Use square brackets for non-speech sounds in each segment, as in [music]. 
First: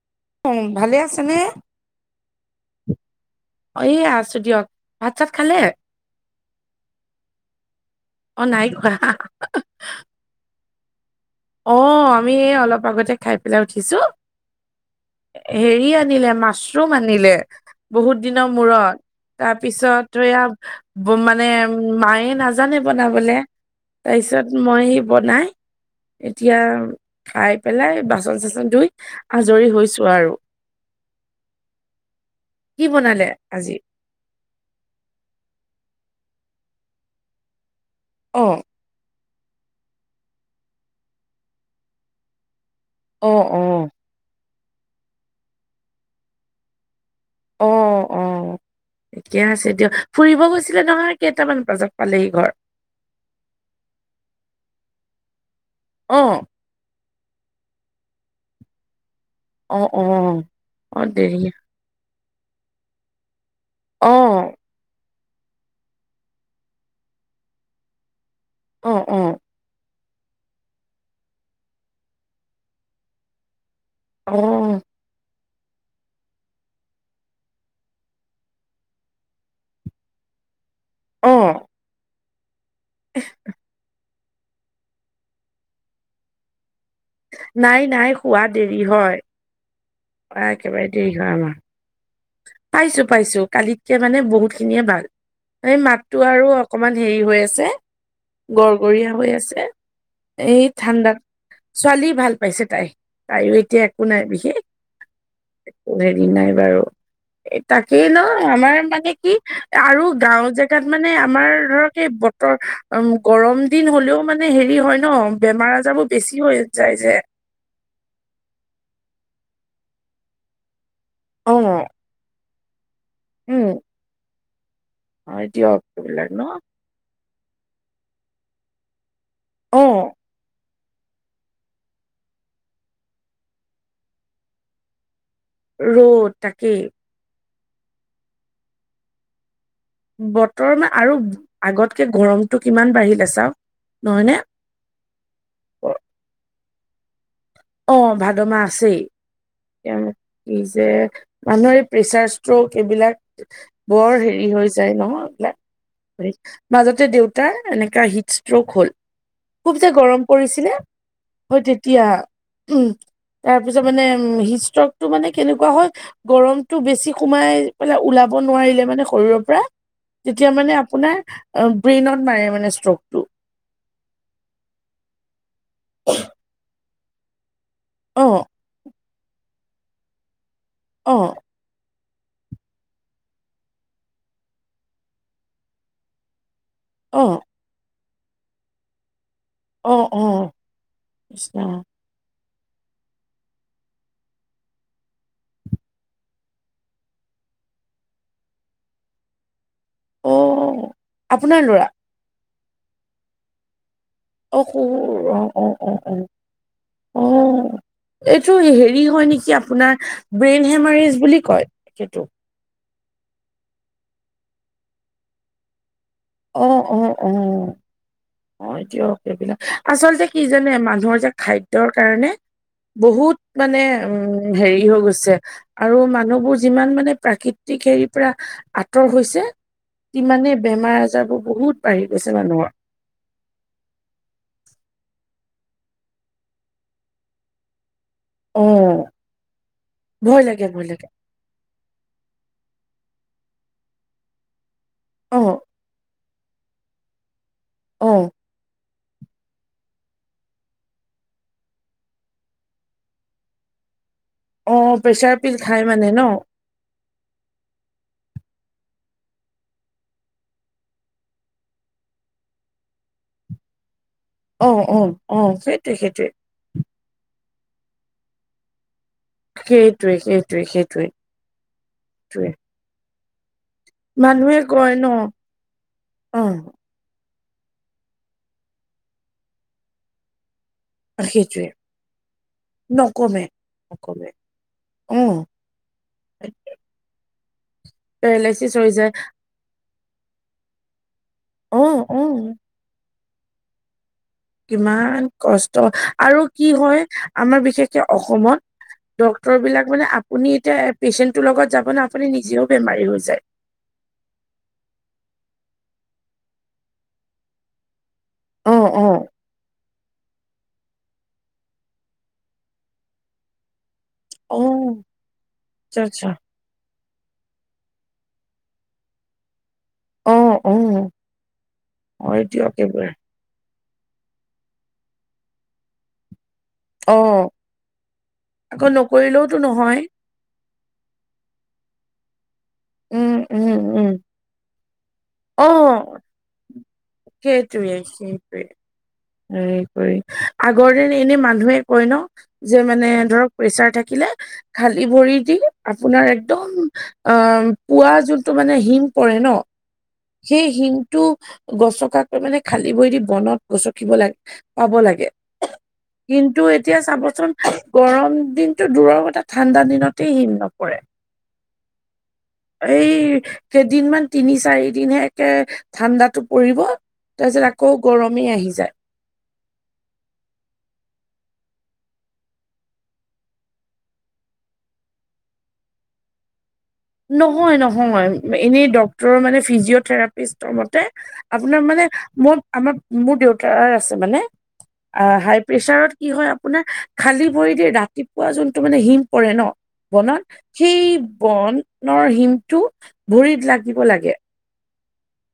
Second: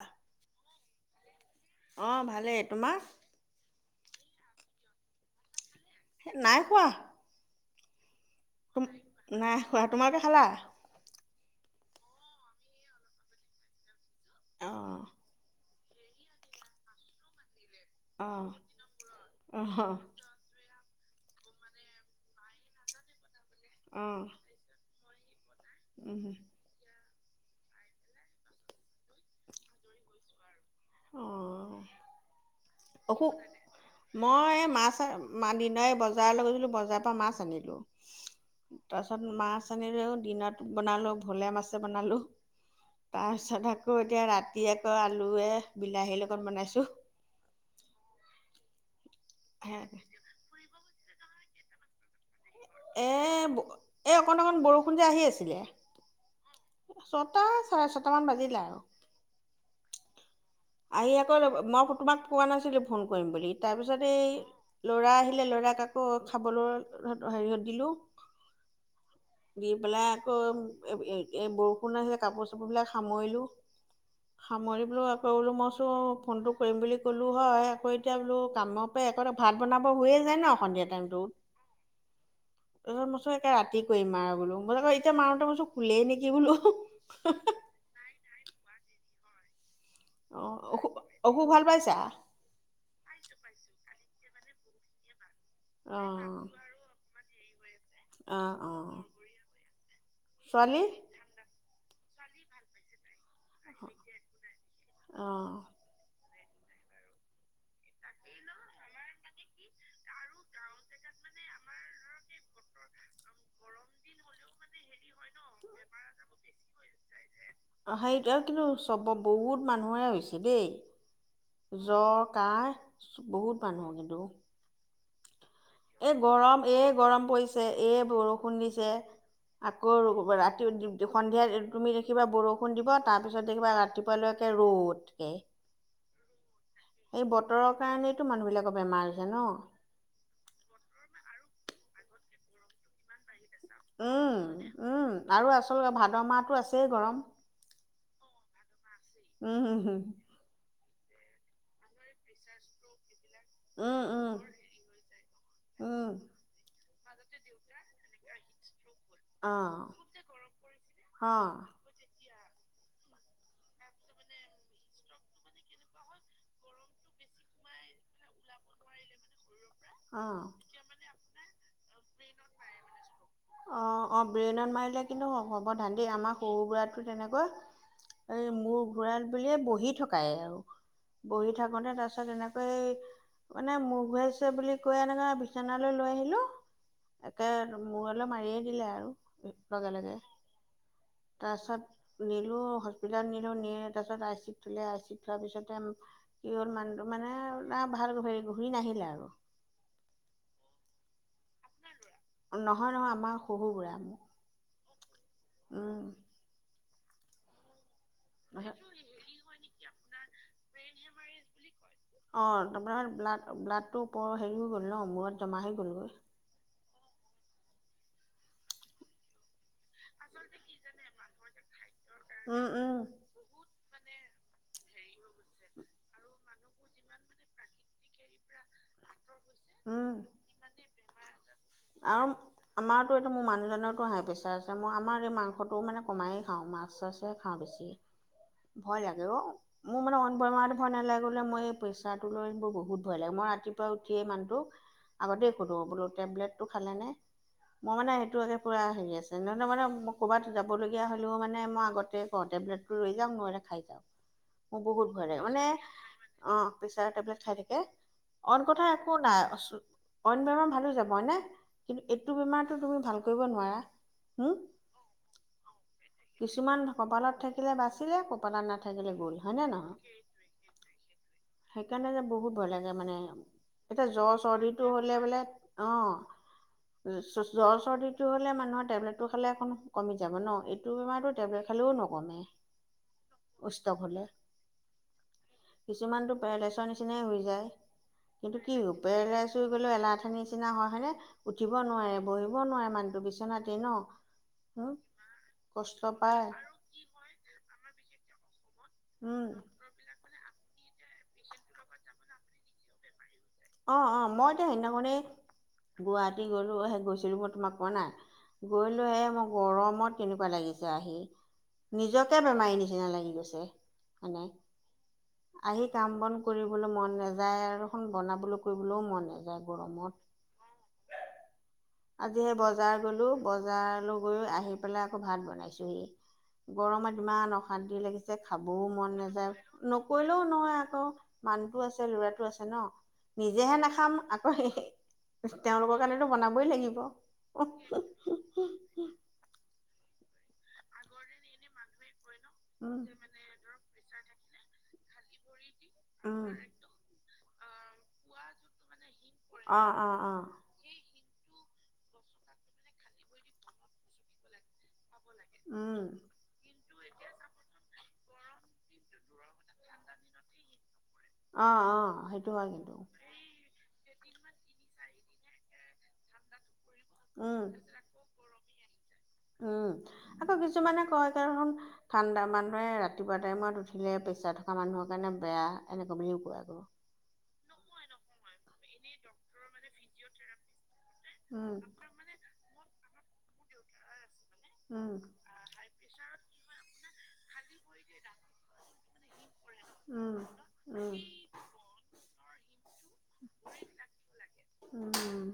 অ অ ভালে আছেনে অঁ ভালেই তোমাৰ এ আছো দিয়ক ভাত চাত খালে স নাই খোৱা অ', নাই খোৱা। নাই খোৱা তোমালোকে খালা অ আমি অলপ আগতে খাই পেলাই উঠিছো অ হেৰি আনিলে মাছৰুম আনিলে বহুত অঁ দিনৰ মূৰত অঁ তাৰপিছত সয়া মানে মায়ে নাজানে বনাবলে অঁ তাৰপিছত মই সি বনাই এতিয়া খাই পেলাই বাচন চাচন ধুই আজৰি হৈছো আৰু অঁ কি বনালে অসুখ আজি মই মাছ ম দিন বজাৰলৈ গৈছিলোঁ বজাৰৰ পৰা মাছ আনিলোঁ অঁ তাৰপাছত মাছ আনিলেও দিনত বনালোঁ ভোলে মাছে বনালোঁ অ', তাৰপিছত অ', আকৌ এতিয়া ৰাতি আকৌ আলুৱে বিলাহীৰ লগত বনাইছোঁ অ অ ঠিকে আছে দিয় ফুৰিব গৈছিলে নহয় কেইটামান বজাত পালেহি ঘৰ এই এই অকণ অকণ বৰষুণ যে আহি আছিলে অ ছটা চাৰে ছটা মান বাজিলে আৰু অ', অ', অ', আহি আকৌ দেৰি মই তোমাক পোৱা নাছিলো ফোন কৰিম বুলি তাৰ পিছত এই অ', ল'ৰা আহিলে ল'ৰাৰাক কাক খাবলৈ হেৰিয়ত দিলোঁ অ অ দি পেলাই আকৌ এই বৰষুণ আছিলে কাপোৰ চাপোৰ বিিলাক সামৰিলো অ', সামৰিবলৈ ত বোলো মই চোনঁ ফোনটো কৰিম বুলি ক'লোঁ হয় আকৌ এতিয়া বোলো কামৰ পৰা একটা ভাত বনাব হৈয়ে যায় ন সন্ধিয়া অ', টাইমটোত তাৰপছত ৰাতি মাৰ বোলো মই আৌ এতিয়া মাৰুতে মো কোলে নেকি বোলো নাই নাই শোৱা দেৰি হয় অ শুৱা অসু অসুখ ভাল পাইছা পাইছো পাইছো কালিতকে মানে বহুত খিনিয়ে ভাল এই মাতটো অঁ আৰু অকণমান হেৰি হৈ আছে অঁ অঁ গৰগৰীয়া হৈ আছে এই ছোৱালী ঠাণ্ডাত ছোৱালী ভাল পাইছে তাই তাইও এতিয়া একো নাই বিশেষ অঁ হেৰি নাই বাৰু তাকেই ন আমাৰ মানে কি আৰু গাঁও জেগাত মানে আমাৰ ধৰক এই বতৰ গৰম দিন হলেও মানে হেৰি হয় ন ন বেমাৰ আজাৰো বেছি হৈ যায় যে অ হেৰিটো আৰু কিন্তু চব বহুত মানুহে হৈছে দেই অ জ্বৰ ক বহুত উম মানুহ কিন্তু হয় দিয়ক এ এইবিলাক ন গৰম, এ গৰম পৰিছে, এ বৰষুণ দিছে। অ আকৌ ৰাতি সন্ধিয়া তুমি দেখিবা বৰষুণ দিব, তাৰপিছত দেখিবা ৰাতি পুৱালকে ৰ'দকে ৰ'দ তাকেই। এই বতৰৰ কাৰণেতো মানুহবিলাকৰ বেমাৰ হৈছে ন? বতৰ মান- আৰু আগতকে গৰমতটো কিমান বাঢ়িলে চাওক। নহয়নে অহ-অহ আৰু আচলতে ভাদ মাহতো আছেই গৰম। অ', ভাদ মাহ আছেই। উম উম কি যে মানুহৰ প্ৰেচাৰ, ষ্ট্ৰোক এইবিলাক উম বৰ উম হেৰি হৈ যায় নহয় এইবিলাক। উম মাজতে দেউতাৰ এনেকা হিট ষ্ট্ৰক হল। অ খুব যে গৰম পৰিছিলে, হয় অ তেতিয়া। উম তাৰ পিছত মানে উম হিতষ্টকটো মানে কেনেকুৱা হয়! গৰমতটো বেছি সোমাই পেলাই ওলাব নোৱাৰিলে মানে শৰীৰৰ পৰা অ তেতিয়া মানে আপোনাৰ ব্ৰেইনত মাৰে মানে ষ্ট্ৰকটো। অ', অ', ব্ৰেইনত মাৰিলে কিন্তু হ'ব ধান দে আমাৰ সহুৰ বুঢ়াটো তেনেকুৱা অ এই মোৰ ঘোৰাল বুলিয়ে বহি থকাই আৰু। অ বহি থকা থাকোতে তাৰপিছত এনেকৈ মানে মুৰ ঘুৱাইছে বুলি কৈ এনেকে বিচনালৈ লৈ আহিলো। অ একে মূৰলে অলপ মাৰিয়ে দিলে আৰু। অ লগে-লগে অ কৃষ্ণ তাৰপিছত নিলো হস্পীতালতে নিলো নি তাৰপিছত আই চিউত থুলে আই চিত থোৱাৰ পিছতে কি হ'ল মানুহটো মানে ভাল হেৰি ঘূৰি নাহিলে আৰু। অ', আপোনাৰ ল'ৰা? নহয়-নহয় আমাৰ শহুবুঢ়া মানে। অ', শহুৰ, অ', অ', অ', অ', অহ। এইটো হেৰি হয় নেকি আপোনাৰ, ব্ৰেইন হেমাৰেজ বুলি কয় সেইটো। অ', তোমাৰ ব্লাড ব্লাডটো ওপৰ হেৰি হৈ গ'ল ন মূৰত জমা হৈ গ'লগৈ। অ', অ', অ'। অ', দিয়ক সেইবিলাক আচলতে কি জানে, মানুহৰ যে খাদ্যৰ কাৰণে উম, উম, বহুত মানে উম হেৰি হৈ গৈছে। আৰু মানুহবোৰ যিমান মানে প্ৰাকৃতিক হেৰিৰ পৰা আঁতৰ হৈছে। উম, তিমানে বেমাৰ আজাৰবোৰ বহুত বাঢ়ি আৰু গৈছে মানুহৰ। আমাৰতো এইটো মোৰ মানুহজনৰতো হাই প্ৰেচাৰ আছে। মই আমাৰ এই মাংসটো মানে কমাই খাওঁ। মাছ চাছে খাওঁ বেছি। অ ভয় লাগে অ'। মোৰ মানে অ', ভয় লাগে বৰমাহটো ভয় লাগে নালাগে। মই প্ৰেচাটো লৈ মোৰ বহুত ভয় লাগে মই ৰাতিপুৱা উঠিয়েই এই মানুহটো অ আগতে সোধো বোলো টেবলেটটো খালানে? মই অ মানে সেইটো হে পুৰা হেৰি আছো। তেনেহ'লে মানে মই ক'ৰবাত যাবলগীয়া হ'লেও মানে মই আগতে কওঁ, তেবলেটটো লৈ যাম নহ'লে খাই যা। অ', প্ৰেচাৰ পিল খাই মানে ন? প্ৰেচাৰ টেবলেট খাই থাকে। অইন কথা একো নাই। অইন বেমাৰ ভালো যাব হয়নে? কিন্তু এইটো বেমাৰতটো তুমি ভাল কৰিব নোৱাৰা। অ', অ', অ', সেইটোৱে-সেইটোৱে। কিছুমান কপালত থাকিলে বাচিলে, কপালত নাথাকিলে গ'ল। হয়নে সেইটোৱে নহয়? সেইটোৱে সেইটোৱে সেইকাৰণে যে সেইটোৱে বহুত ভয় লাগে মানে। এতিয়া জ্বৰ মানুহে চৰ্দিটো কয় ন হলে বোলে অ'। জ্বৰ চৰ্দিটো হ'লে মানুহৰ টেবলেটটো খালে এ কমি যাব ন? এইটো বেমাৰটো সেইটোৱে টেবলেট খালেও নকমে নকমে উষ্টৱ হ'লে। নকমে অ কিছুমানতো পেৰালাইচৰ নিচিনাই হৈ যায়। কিন্তু পেৰালাইচিছ কি হৈ যায় পেৰালাইচ চুই গ'লেও এলাহথান নিচিনা হয় হয়েনে? উঠিব অ', নোৱাৰে অ', বহিব নোৱাৰে মানুহটো বিচনাতে ন? উম কিমান কষ্ট আৰু কি হয় আমাৰ বিশেষকে অসমত। উম ডক্তৰ বিলাক মানে আপুনি এতিয়া পেচেন্টটোৰ লগত যাব ন আপুনি নিজেও বেমাৰী হৈ যায় অঁ অঁ মই এতিয়া সেইদিনাখণই গুৱাহাটী গ'লো সেই গৈছিলোঁ মই তোমাক কোৱা নাই অ', গৈলো হে অ'। মোৰ গৰমত কেনেকুৱা লাগিছে আহি নিজকে বেমাৰী নিচিনা লাগি গৈছে নেে অ', আহি আচ্ছা কাম আচ্ছা বন কৰিবলৈ মন নাযায় আৰুখন বনাবলৈ কৰিবলৈও মন নাযায় গৰমত উ উ আজি সেই বজাৰ গলো বজাৰলৈ গৈ আহি পেলাই আকৌ ভাত বনাইছোহি গৰমত অ', ইমান অশান্তি লাগিছে খাবও আকৌ মন নাযায় নকৰিলেওতো নহয়। নকৰি ও নহয় আকৌ মানুহতো আছে ল'ৰাটো আছে ন উম, নিজেহে উম, উম। নাখাম আকৌ তেওঁলোকৰ অ', কাৰণেতো বনাব ল হে কৰি আগৰ দিন এনে মানুহে কয় ন যে মানে ধৰক প্ৰেচাৰ থাকিলে খালি ভৰি দি আপোনাৰ উম একদম অ পোৱাা যোনটো মানে হিম পৰে ন অ অ অ টো গছকাকৈ মানে খালী বৈ দি বনত গছকিব লাগে পাব লাগে উম কিন্তু এতিয়া চাবচোন গৰম দিনতটো দূৰৰ কথা ঠাণ্ডা দিনতে হীন নপৰে অ অ সেইটো হয় কিন্তু এই কেইদিনমান তিনি চাৰি দিনে একে ঠাণ্ডাতটো পৰিব উম। তাৰ পিছত আকৌ গৰমেই আহি যায় উম আকৌ কিছুমানে কয় কাৰণ ঠাণ্ডা মানুহে ৰাতিপুৱা টাইমত উঠিলে প্ৰেছাৰ থকা মানুহৰ কাৰণে বেয়া এনেকুৱা বুলিও কোৱা গ নহয় নহয় এনেই ড্টৰ মানে ফিজিঅথেৰাপিষ্টৰ মতে উম। আপোনাৰ মানে মোৰ আমাৰ মোৰ দেউতাৰ আছে মানে উম, অ হাই প্ৰেছাৰত কি হয় আপোনাৰ খালী ভৰি দি ৰাতিপুৱা যোনটো মানে হিম পৰে ন উম, বনত সেই উম। বনৰ হিমটো ভৰিত লাগিব লাগে উম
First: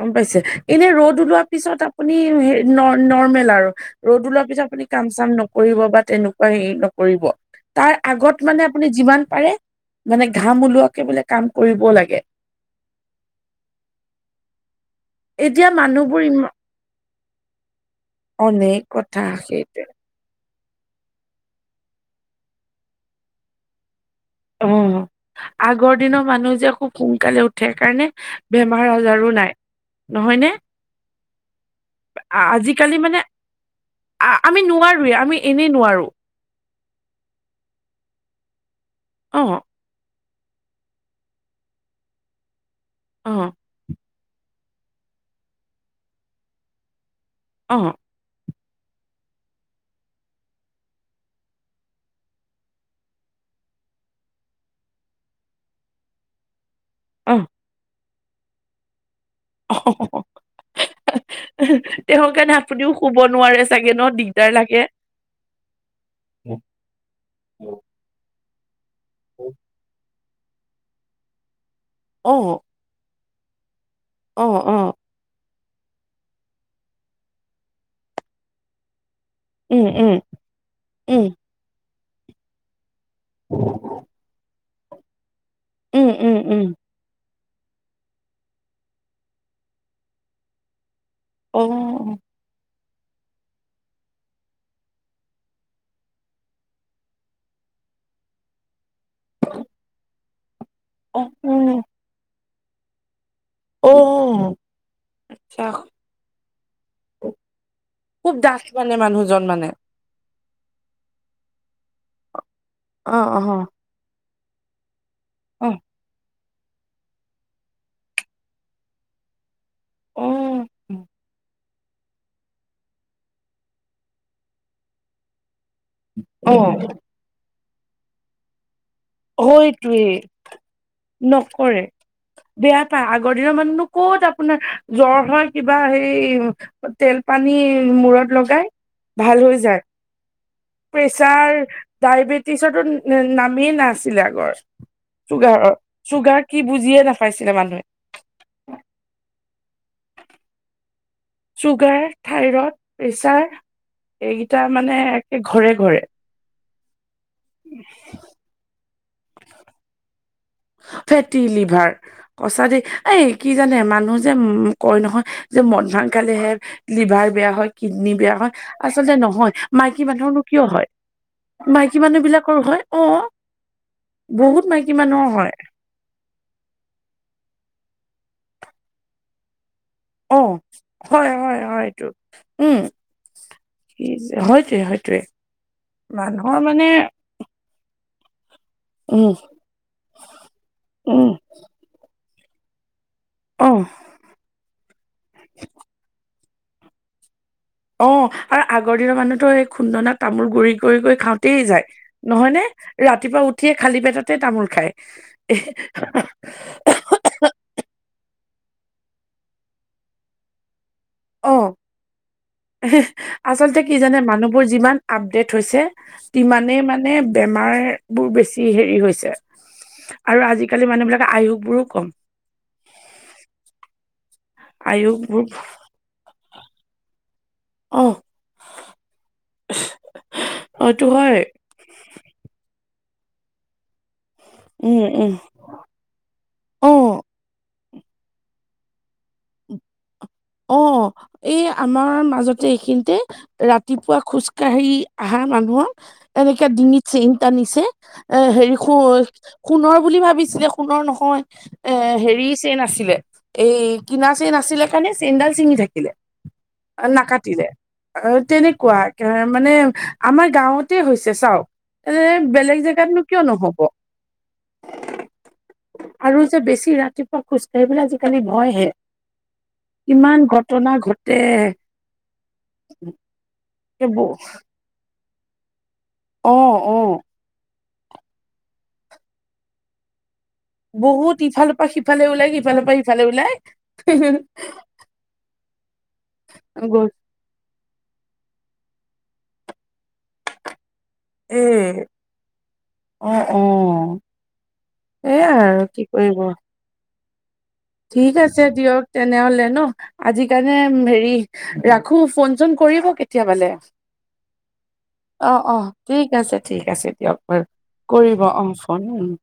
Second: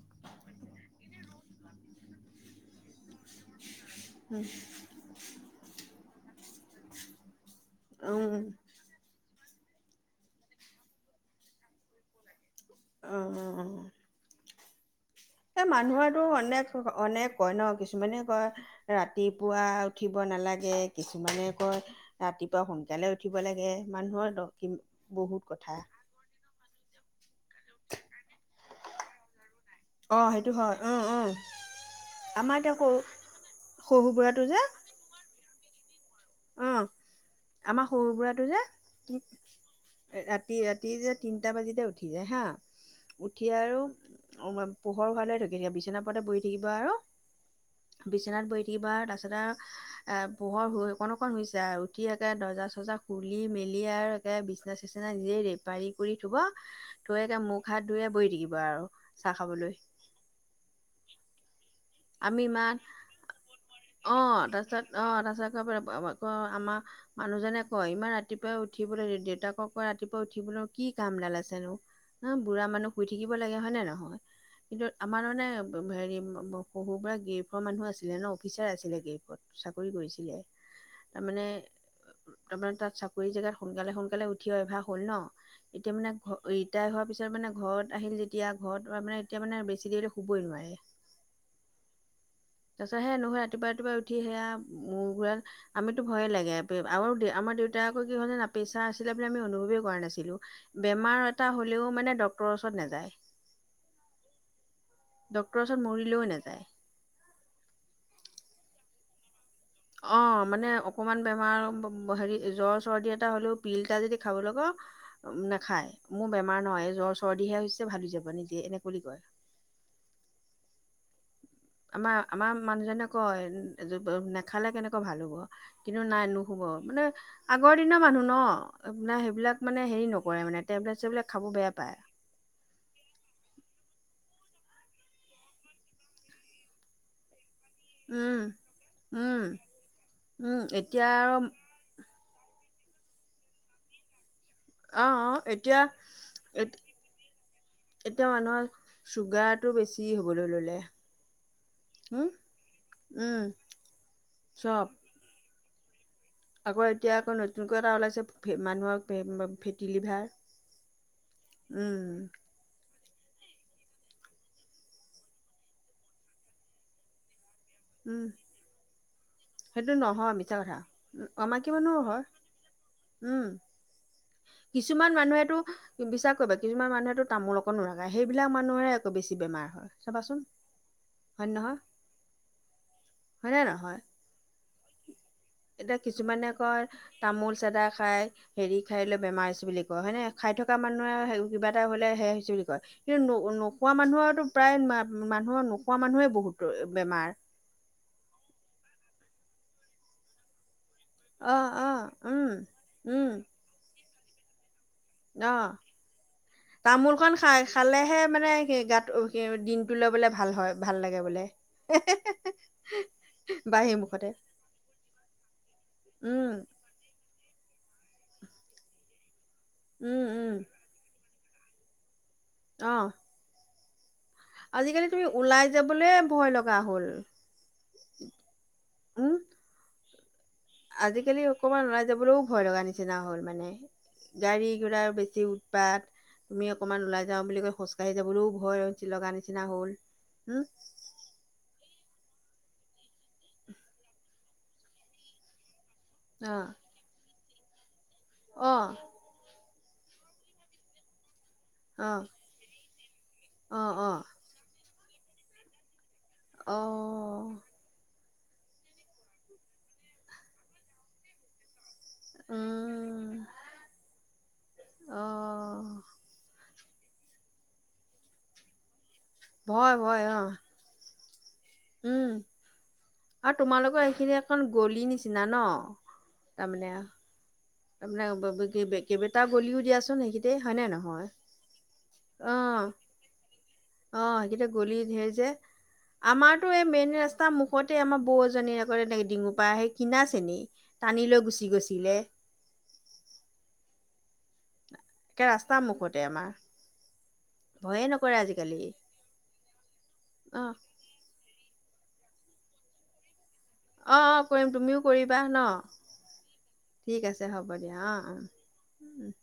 গম পাইছে এনে ৰ'দ ওলোৱা পিছত আপুনি নৰ্মেল আৰু ৰদ ওলোৱাৰ পিছত আপুনি কাম চাম নকৰিব বা তেনেকুৱা হেৰি নকৰিব তাৰ আগত উম, মানে আপুনি যিমান পাৰে মানে ঘাম ওলোৱাকে বোলে কাম কৰিব লাগে অ স এতিয়া মানুহবোৰ মানুহৰো ইমা অনেক অনেক কয় ন কিছুমানে কয় অনেক কথা ৰাতিপুৱা সেইটোৱে উঠিব নালাগে কিছুমানে কয় ৰাতিপুৱা সোনকালে উঠিব লাগে মানুহৰ কি অ বহুত কথা। আগত দিনৰ মানুহ যে খুব সোনকালে উঠে সকাৰণে বেমাৰ আজাৰো নাই অঁ নহয় নে? সেইটো হয় অ অ আমাৰ এতিয়া আজিকালি কৰু মানে সৰু সু বুঢ়াটো আমি যে নোৱাৰোৱে আমি এনেই নোৱাৰো অ আমাৰ সৰু বুৰা টো যে কি অ ৰাতি ৰাতি যে তিনটা বাজিতে উঠি যায় হা অ', উঠি আৰু অ পোহৰ ভালে থাকি থাকিব বিছনা পৰতে বহ থাকিব আৰু অঁ বিচনাত বৈ থাকিব তাৰপছত আৰু পোহৰ হৈ অকণ অকণ হৈছে আৰু উঠি একে দৰ্জা চৰ্জা খুলি মেলি আৰু একে বিচনা চিচিনা নিজেই দ পাৰি কৰি থুব থৈকে অ', মখ হাত ধুয়ে বহ থাকিব আৰু চাহ খাবলৈ তেওঁৰ আমি কাৰণে ইমান আপুনিও শুব নোৱাৰে চাগে ন অ দিগদাৰ লাগে তাৰপিছত অ, তাৰপাছত ক, আমাৰ মানুহজনে কয় ইমান ৰাতিপুৱাই উঠিবলৈ দেউতাকক কয় ৰাতিপুৱ উঠিবলৈ কি কামডাল আছেনো হ অ', বুঢ়া মানুহ শুই থাকিব লাগে হয় নে নহয়। অ', কিন্তু অ'। আমাৰ মানে হেৰি শহুৰু পৰাুৰা গ্ৰফৰ মানুহ আছিলে ন অফিচাৰ আছিলে গ্ৰেইফত। উম, চাকৰি উম, কৰিছিলে তাৰ উম, মানে আমাৰ তাত চাকৰি জেগাত সোনকালে-সোন কালে উঠি অভ্যাস হ'ল ন এতিয়া উম, মানে ঘ উম, উম, ৰিটায়াৰ হোৱাৰ পিছত এতিয়া মানে ঘৰত আহিল যেতিয়া ঘৰত মানে এতিয়া মানে বেছি দেৰিলে শুবই নোৱাৰে। অ'। তাৰপিছত নোশুৱে ৰাতিপুৱা, ৰাতিপুৱা উঠি সেয়া মোৰ ঘূৰাল আমিতো ভয়ে লাগে আৰু আমাৰ দেউতা আকৌ কি হ'ল যানা পেছা আ আছিলে বুলি আমি অনুভৱে কৰা নাছিলো বেমাৰ অ', এটা উম, হ'লেও মানে ডক্তৰ ওচৰত নাযায়। অ', আচ্ছা ডক্তৰৰ ওচৰত মৰিলেও নাযায়। খুব ডাঠ মানে মানুহজন মানে। অ, মানে অকমান বেমাৰ হেৰি জ্বৰ, চৰ্দি অ', এটা হলেও অ', পিল এটা যদি খাবলৈ কও অ'। নাখায় মো বেমাৰ নহয় জ্বৰ চৰ্দিহে হৈছে ভাল হৈ যাব নিজে এনেকৈ বুলি কয়। অ'। আমাৰ-আমাৰ মানুহজনে কয় নেখালে কেনেকুৱা ভাল হ'ব। কিন্তু নাই নুখুব অ', মানে আগৰ দিনৰ মানুহ ন। আপোনাৰ সেইবিলাক মানে হয়টোৱে হেৰি নকৰে মানে টেবলেট ছেবলেট খাব বেয়া নকৰে পায়। বেয়া পায় আগৰ দিনৰ মানুহনো ক'ত আপোনাৰ জ্বৰ হয় কিবা হেৰি তেল, পানী মূৰত উম, লগাই ভাল উম, হৈ যায় উম। এতিয়া আৰু প্ৰেচাৰ ডায়বেটিছটো নামিয়ে নাছিলে আগৰ। অ চুগাৰৰ, এতিয়া চুগাৰ কি বুজিয়ে নাপাইছিলে মানুহে। এতিয়া মানুহৰ চুগাৰটো বেছি হ'বলৈ ল'লে। চুগাৰ উম থাইৰইড উম প্ৰেচাৰ এইকেইটা চব মানে একে ঘৰে, ঘৰে। আকৌ এতিয়া আকৌ নতুনকৈ এটা ওলাইছে মানুহৰ ফেটি লিভাৰ। ফেটি লিভাৰ উম সচাকে দেই এই কি জানে মানুহ যে কয় নহয় যে মদ ভাং খালেহে লিভাৰ বেয়া হয়। কিডনী উম বেয়া হয় আচলতে নহয়। সেইটো মাইকী নহয় মানুহনো মিছা কিয় কথা হয় উম, আমাকী মানুহৰ মাইকী হয় মানুহ বিলাকৰো হয় অ'। উম বহুত মাইকী মানুহৰ হয়। কি বিশ্বাৰ কৰিবা কিছুমান মানুহেতো তামোল অকমাণো নাখায় সেইবিলাক মানুহৰে আকৌ বেছি বেমাৰ হয়। অ, চাবাচোন হয়, হয়, হয়টো উম, হয় নে নহয় হয়। স, হয়তোৱে এতিয়া কিছুমানে মানুহৰ কয় মানে‌ তামোল চাদা খাই হেৰি খাই লৈ উম বেমাৰ হৈছে বুলি কয় হয়নেে খাই থকা উম মানুহে কিবা এটা হলে সে হৈছে বুলি কয়। কিন্তু অ নোখোৱা মানুহতো প্ৰায় মানুহৰ নোখোৱা মানুহেই বহুতো বেমাৰ। অ, আৰু আগৰ দিনৰ মানুহতো এই খুন্দনা তামোল গুৰি কৰি, কৰি খাওঁতে অ যায় অ উম নহয় নে উম ৰাতিপুৱা উঠিয়ে খালী পেটতে তামোল খায়। অ, তামোল খন খাই। খালেহে মানে স, গাত দিনটো লৈ বোলে ভাল হয়, ভাল লাগে বোলে। অ বা আচলতে সেই কি জানে মুখতে মানুহবোৰ যিমান আপডেট হৈছে। উম ইমানে মানে বেমাৰ বোৰ বেছি হেৰি হৈছে উম আৰু উম আজিকালি মানুহবিলাকে আয়ুসবোৰো কম। অ, আজিকালি আয়ুস তুমি বোৰ ওলাই যাব বোলে ভয় লগা হ'ল অ উম। [unintelligible] এইটো হয় আজিকালি অকমান ওলাই যাবলৈও ভয় লগা নিচিনা হল মানে। গাড়ী উম ঘোডাৰ উম বেছি উ কবাট তুমি অ অকণমান ওলাই যাওঁ বুলি কৈ খোজকাঢ়ি যাবলৈও ভয় লগা নিচিনা হ'ল। উম, অ' এই আমাৰ মাজতে এইখিনিতে ৰাতিপুৱা খোজকাাঢ়ি আহাৰ মানুহৰ এনেকে অ', ডিঙিত চেইন টানিছে এ হেৰি অ', সোণৰ বুলি ভাবিছিলে সোণৰ নহয় এ অ', হেৰি চেন আছিলে এই অ', অ', কিনাচ চেন আছিলে কাৰণে চেইনডাল চিঙি থাকিলে অ', নাকাটিলে অ, তেনেকুৱা মানে আমাৰ গাঁৱতে হৈছে চাওক এনে বেলেগ জেগাতনো কিয় উম, নহব অ', আৰু যে বেছি ৰাতিপুৱা খোজ কঢ়িবলৈ আজিকালি ভয় হে ভয় ভয় কিমান অ', ঘটনা ঘটে। উম, আৰু তোমালোকৰ সেইখিনি অকন গলি নিচিনা ন? অ তাৰমানে অ তাৰমানে কেইবটাও গলিও দিয়াচোন সেইখিতে হয়নে নহয় বহুত ইফালৰ পৰা সিফালে ওলাই অ, সিফালৰ পৰা ইফালে ওলাই অ, সেইখিতে গলি ধেৰ যে আমাৰতটো এই গল মেইন ৰাস্ত ৰাস্তা মুখতে আমাৰ বৌ এজনীৰ আকৌ ডিঙোপাই আহেই কিনা চেনেই টানি লৈ এ গুচি গৈছিলে। অ, অ, সেইয়াই ৰাস্তাৰ আৰু কি মুখতে কৰিব। আমাৰ ভয়ে ঠিক নকৰে আছে আজিকালি দিয়ক তেনেহ'লে ন অ আজিকালি হেৰি ৰাখো ফোন চোন কৰিব কেতিয়াবালে। অ অ কৰিম তুমিও কৰিবা অ, ন অ, ঠিক আছে ঠিক আছে দিয়ক বাৰু কৰিব অ, [unintelligible]